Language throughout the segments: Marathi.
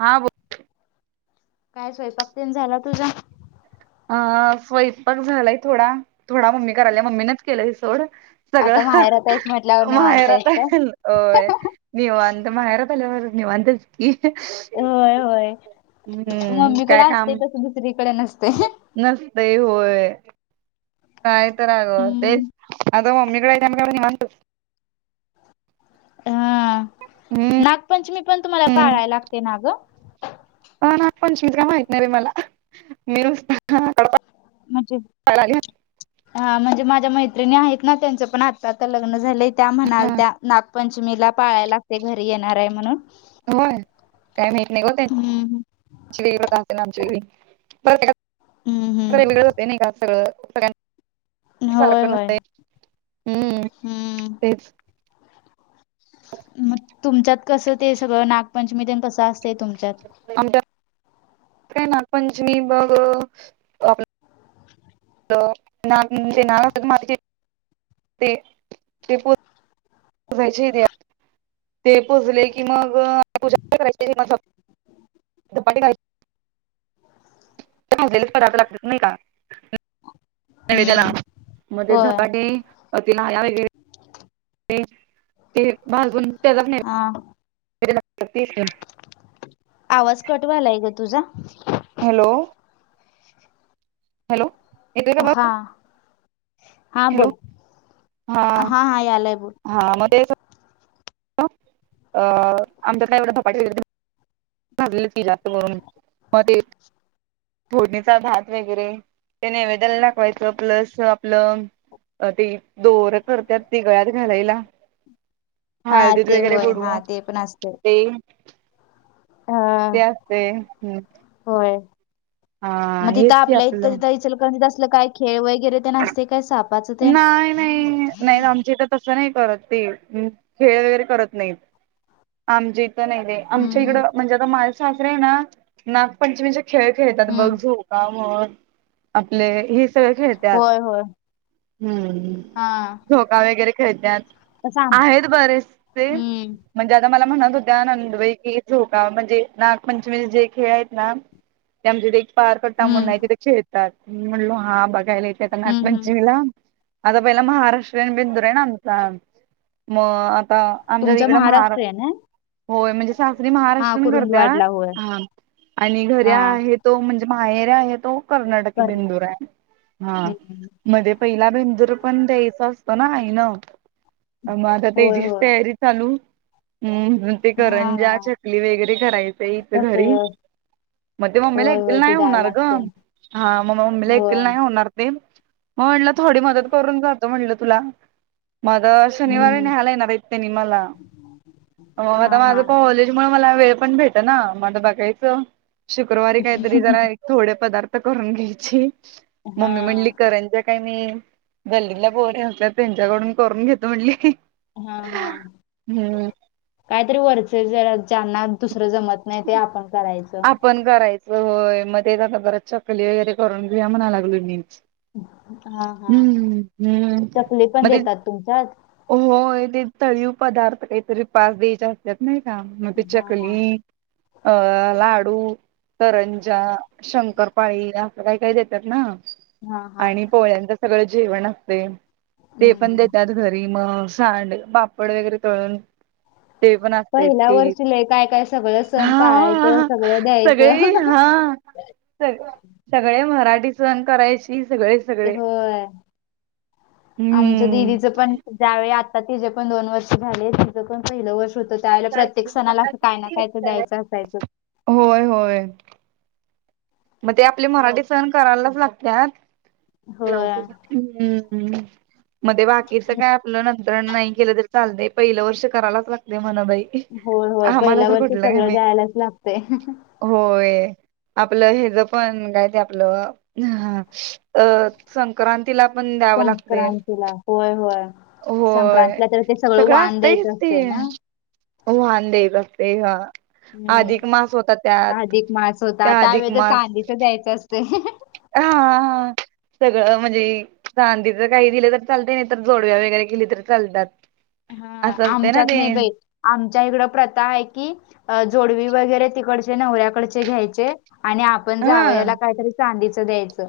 हां बोल कायं स्वयंपाकतेन झांला तुझां अं स्वयंपाक झालाय थोडां थोडां मम्मी करायंला मम्मीनेचं केलंय सोंड आता सगळं माहेरात आहेस म्हटल्यावर निवांत आहेस माहेरांत काय? आहे होयं निवांत माहेरांत आल्यानंतर निवांतच की होयं होयं हम्म मम्मीकडे असतें कसं दुसरीकडे नसते नस्ते यं होयं कायं करावं तरं अंग हम्म तेचं आंता मम्मीकडे नेमकं नीवांत हां हम्म नागपंचमी पणं तुम्हांला पाळायंला लागते नां गं ह ना पंचमीच काय माहित नाही रे मला मी नुसता म्हणजे हा म्हणजे माझ्या मैत्रिणी आहेत ना त्यांच पण आता आता लग्न झालं. त्या म्हणाल त्या नागपंचमीला पाळायला लागतय घरी येणार आहे म्हणून. होय काय माहीत नाही का हम्म. आ वेग ना आमची वेगळी. हम्म वेगळ हम्म. जाते नाही घ सगळं सगळ्यां होय सारखं होय नसतय. हम्म. हम्म. तेच. मग तुमच्यात कसं ते सगळं नागपंचमी तेन कसं असतय तुमच्यात? आमच्यात. काय नागपंचमी बघ आप त ना ते ना माझ ते ते प ाय ते पुजले कि मग पूजा करायची म पट काय [unintelligible] हम्म न्यावेळमध्ये होय धपाटे ह्या वगैरे ते ते बाजून त्याचा प नाही हा. [inaudible] आवाज कटवालाय ग तुझा. हॅलो. हॅलो. येतोय का हा. बघ हा हॅलो बोल हा हा यालाय बोल हा मग अ आमच काय बपाट झागली ती जास्त करून मग ते फोडणीचा भात वगैरे त्या नैवेदल टाकवायचं प्लस आपलं अ ते दोर करतात ति गळ्यात घालायला. हा हळदीत ते वगैरे होय हा बडवू ते पण असते ते अ असते हम्म. होय. मग तिथं हेच की आपल्या इथं आपलं तिथं इचल करणीत असलं काय खेळ वगैरे ते नसते काय सापाचं तेन? नाही नाही नाही आमच्या इथं तसं नाही करत ते खेळ वगैरे करत नाहीत. आमच्या इथं नाही नाही. हम्म आमच्या हम्म इकडं म्हणजे आता माल सासरे आहे ना नागपंचमीचे खेळ खेळतात बघ हम्म झू काम आपले हि सगळं खेळत होय होय. हम्म हा झोका वगैरे खेळतात. सांग आहेत बरे तुझे. हम्म म्हणजे आता मला म्हणत होत्या नंदवई क झोका म्हणजे नागपंचमीचे जे खेळ आहेत ना. [inaudible] त्या म्ह ते एक पार करतााम हम्म नाही तथे खेळतात म्हणलो हा बघायला इथे नाक हम्म म्हण हम्म आता पहिला महाराष्ट्रीयन बेंदूर आहे ना आमचा मग आता आमच्या तुमचा तिकडं महा महाराष्ट्रीयन आहे होय म्हणजे सासरी हा महाराष्ट्रीयन करत्यात कुरुंदवाडला होय हा आणि घरी हा आहेत तो, म्हणजे माहेरी आहे तो कर्नाटकी कर बेंदूर आय हा. हम्म मध्ये पहिला बेंदूर पण द्यायचा असतो ना आई न. मग आता होय तेजीच होय तयारी चालू हम्म.. [inaudible] ते हा करंज्या, हा चकली वगैरे करायचं इथं तस घरी. म ते मग मला होय एकटीला होय नाही ते द्यायला होणार ग, लागते हा मम मम्मीला मला होय एकटीला नाही होणार ते. म म्हणलं थोडी मदत करून जातो म्हटलं तुला. मग शनिवारी हम्म न्हायला येणार हाइत तेनी मला, मग आता हा माझ हा काॅलेज की म मला वेळ पण भेटना म बघायच शुक्रवारी काहीतरी जरा थोडे पदार्थ करून घ्यायची [inaudible] हा मम्मी म्हणली कंर काय नाइ गल्लीतल्या पोरांच्या त्यांच्याकडून करून घेतो म्हटली [inaudible] हा -हा. काहीतरी वरच जरा ज्यांना दुसरं जमत नाही ते आपण करायचं. आपण करायचं. होय, मग ते आता जरा चकली वगैरे करून घेऊया म्हणालागलो मीच. हा हा. हम्म- हम्म मध्ये तुमच्याच. हो ते तळीव पदार्थ काहीतरी पाच द्यायचे असत्यात नाही का मग ते हा हा. चकली, अ लाडू्. तरंजा, शंकरपाळी असं काही- काही देत्यात ना. हा हा आणि पोळ्यांच सगळं जेवण असतय. हम्म ते पण हम्म. देत्यात घ री मग सांड- बापड वगैरे तळून ते पण असतय पहिल्या ती वर्षी लय काय काय सगळं सण पाळायचं हा.... सगळं [inaudible] द्यायचं सगळी हा... सय ग सगळे मराठी सण करायची सगळे ते सगळे. होय. आमच्या हम्म दिदीचं पण ज्यावेळी आता तिज पण दोन वर्ष झाले तिज पण पहिलं वर्ष होत ला प्रत्येक सणाला असं काय ना कायच द्यायचं असायचं. होय -होय. मग ते आपले मराठी सण करायलाच लागत्यात [unintelligible] ला होय. हम्म मध्ये बाकीच काय आपलं नंतर नाही केलं तर चालतय. पहिलं वर्ष करायलाच लागते म्हण बाई. होय -होय आम्हाला पहिल्या तर वर्षी कुठलं काय सगळं माहित. जायालाच लागतेय. होय. आपलं हेज पण काय ते आपलं [inaudible] अ संक्रांतीला पण द्यावं लागतंय. संक्रांतीला होय -होय. होय संक्रांतीला तर ते सगळं वाण असतयच द्यायचं ते. असतंय ना. व्हान द्यायच असतय. हा अधिक मास होता हम्म त्यात अधिक मास होता त्या अधिक वेळ तर मास चांदीच द्यायचं असतय [inaudible] [inaudible] सगळ म्हणजे चांदीच काही दिलं तर चालत नाही तर, जोडव्या वगैरे केली तरी चालत्यात. हा आमच्यात नाही बाईट. आमच्या इकडं प्रथा आहे की जोडवी वगैरे तिकडचे नवऱ्याकडचे घ्यायचे. आणि आपण हा जावयाला काहीतरी चांदीचं द्यायचं.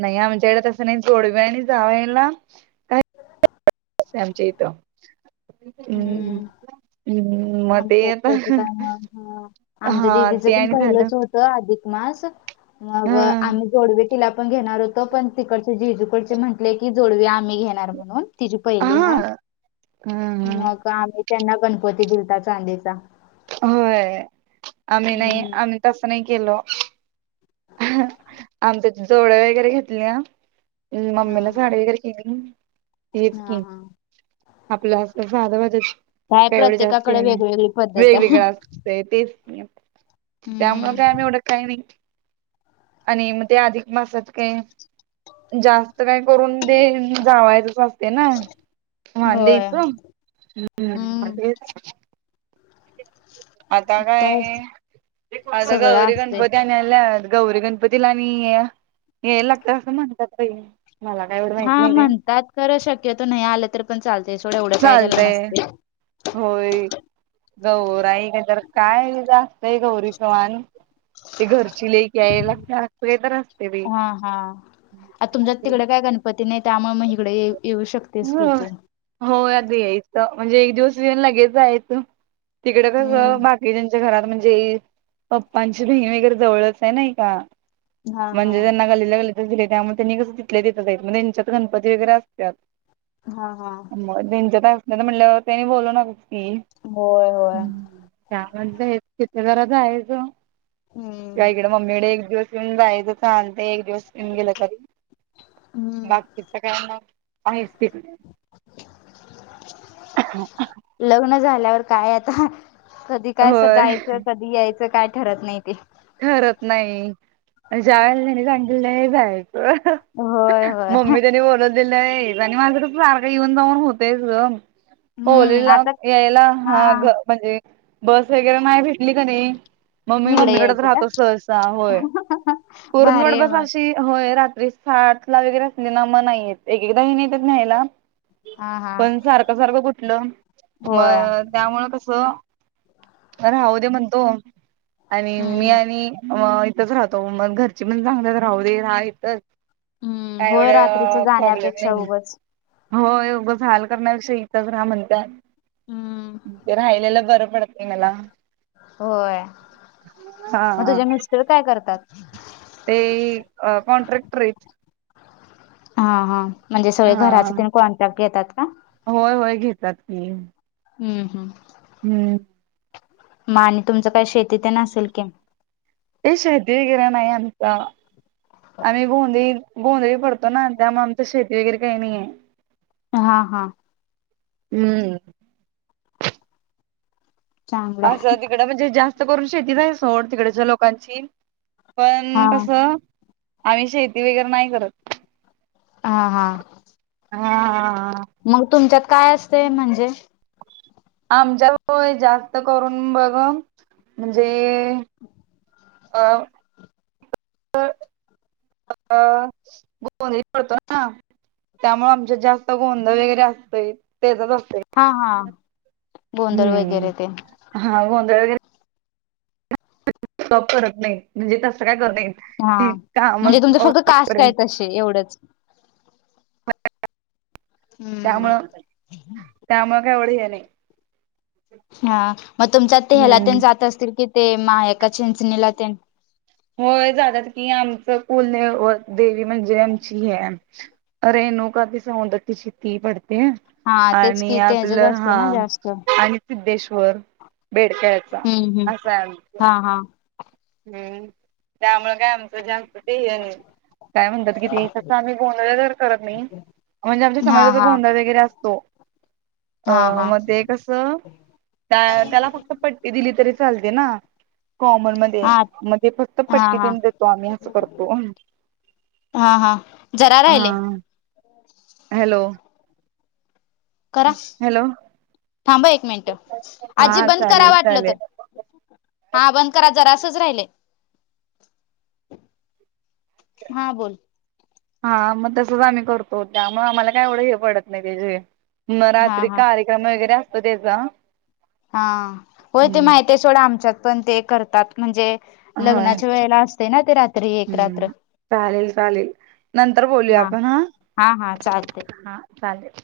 नाही आमच्याकडे तसं नाही जोडव्या आणि जावयला काही अश हाय आमच्या हित हम्म हम्म मग ते आमच्यात आता तसं काय नाही. हा. आमच्या हा ते दिदीचं पण आणि झालं पहिलंच होतं अधिक मास मग हा आम्ही जोडवे तिला पण घेणार होतो पण तिकडचे जिेजूकडचे म्हटले की जोडवी आम्ही घेणार म्हणून तिची पहिली हाय हा हा तर आम्ही त्यांना गणपती दिलता चांदीचा होय आम्ही नाही हम्म आम्ही तसं नाही केलो आमच्यात जोडवे वगैरे घेतली ना हम्म हा मम्मी ला हा साडी वगैरे केली ना हा तेचकी हा आपलं असं साधं वाजत काय प्रत्येकाकडे वेगवेगळी पद्धत [unintelligible] आहे. तेच की त्यामुळं काय हम्म का नाही आणि म ते अधिक मासात काही जास्त काही करून दे जावायचच असते ना वांदे होय एक हम्म आता काय हे आता सगळं गौरी असतंय. गणपती आन यायल्या गौरी गणपतीला आणि याय लागतात असं म्हणतात बाई मला काय एवढं हा माहित नाही ते म्हणतात खरं शक्यतो नाही आलं तर पण चालतंय सोड एवढं काय त्याला चालतंय नसतयं. होय गौराई काय असतंय गौरीच मान ते घरची लेक आहे [unintelligible] असतय बाई हा हा आता तुमच्या तिकड काय गणपती नाही त्यामुळे मग हिगड येऊ शकत होय होय आदी म्हणजे एक दिवस येऊन लगेच जायचं. तिकड हम्म कसं बाकी ज्यांच्या घरात म्हणजे पप्पांची बहीण वगैरे जवळच आहे नाही. का हा हा म्हणजे त्यांना गल्लीतल्या गल्लीत दिले त्यामुळे त्यांनी कसं तिथल्या तिथं आहेत मग त्यांच्यात गणपती वगैरे असतात. हा हा मग त्यांच्यात असत्यात म्हटलं त्यांनी बोलवणारच की. होय होय त्या म्हणत्या हेत आहेत तिथे जरा जायचं हम्म काय कर मम्मीकडे एक दिवस येऊन जायच चालतंय एक दिवस येऊन गेलं तरी हम्म बाकीच काय आता आहेत तेच लग्न झाल्यावर काय आता कधी काय कस होय जायचं कधी यायचं काय ठरत नाही ते ठरत नाही ज्या वेळेला त्यानी सांगलेलं आहे जायाचं अह होय होय मम्मी त्यांनी बोलव दिलं नाही आणि माझं तर सारखं येऊन जाऊन होतयच ग हम्म होलीला आता यायला हा ग म्हणजे बस वगैरे नाही भेटली क नाही मम्मी इकडे मम्मीकड यायचं का राहतो सहसा होय भारी कुरुंदवाड आहे मग पाशी होय रात्री सात ला वगैरे असले ना मग नाहीे येत एक एकदा हेनी येत्यात न्यायला. हा हा पण सारखं सारखं कुठलं होय मग त्यामुळ कस राहू दे म्हणतो आणि मी हम्म आणि म इथच राहतो मग घरची पण सांगत्यात राहू दे राहा इथच हम्म काय होय रात्रीच एवढं प्रॉब्लेम जाण्यापेक्षा नाही. उगच हो उगच हाल करण्यापेक्षा इथंच राह म्हणत्यात. हम्म राहिलेल बरं पडतय मला होय मग हा. तुजे मिस्टर काय करत्यात. ते, अ कॉन्ट्रॅक्टर आहेत. हा हा, म्हणजे सगळे घराचे हा. ते कॉन्ट्रॅक्ट घेतात का? होय होय, घेतात की हम्म हम्म, हम्म, मग आणि तुमच काय शेती तेन असेल की, ये शेती वगैरे नाही, आमच आम्ही गोंधळी गोंधळी पडतो, ना त्यामुळ आमच शेती वगैरे काही नये. हा हा, हम्म, अस चांगलंय तिकड म्हणजे जास्त करून शेतीच आहे. सोड तिकडच्या लोकांची हा पण कस आम्ही शेती वगैरे नाही करत. आ हा, हा, मग, तुमच्यात काय असते म्हणजे आमच्यात होय, जास्त करून बघ म्हणजे अ गोंधळी पडतो ना त्यामुळे आमच्यात जास्त गोंधळ वगैरे असतोय. तेचच तसंच हा हा असत. गोंधळ हम्म, वगैरे ते हा गोंधळ वगैरे हा [unintelligible] तेनी एवढंच हम्म, त्यामुळ- त्यामुळ एवढं काय हे नाही. हा मग तुमच्या ते ह्याला हम्म. तेन जात असतील, कि ते मायाक्का चिंचणीला तेन होय जातात. की आमचं कुलदैवत देवी म्हणजे आमची ही हाय, रेणुका ती सौंदतीची ती पडते. हा तेच आणि कि आपल तेजच असते हा ना जास्त आणि सिद्धेश्वर बेडक्याळचा हम्म हम्म असाय आमच हा हा हम्म, त्यामुळ काय आमच जास्त ते हे नाही. काय म्हणतात. कि ते तस आम्ही गोंधळ घर करत नाही. म्हणजे आमच्या हा समाजाचा हा गोंधळ वगैरे असतो. अ हा हा मग ते, कस त्या त्याला फक्त पट्टी दिली तरी चालते. ना कॉमन मध्ये हा ते मधी फक्त हा पट्टी हा तेन देतो, आम्ही अस करतो. हा हा, जरा राहिलय हा हॅलो, करा, हॅलो थांब एक मिनट आजी हा बंद करा चालेल वाटल चालेल तर हा, बंद करा जरासच राहिलय. हा, बोल हा, मग तसच आम्ही करतो. त्यामुळ आम्हाला काय एवढं हे पडत नाही, ते जे म, हा रात्री हा कार्यक्रम वगैरे असत तेच हा, होय ते माहिती सोड आमच्यात पण ते करतात म्हणजे होय लग्नाच्या वेळेला असतय, ना ते रात्री एक रात्र. हम्म चालेल चालेल नंतर बोलूया हा आपण हा हा, चालतंय. हा चालेल.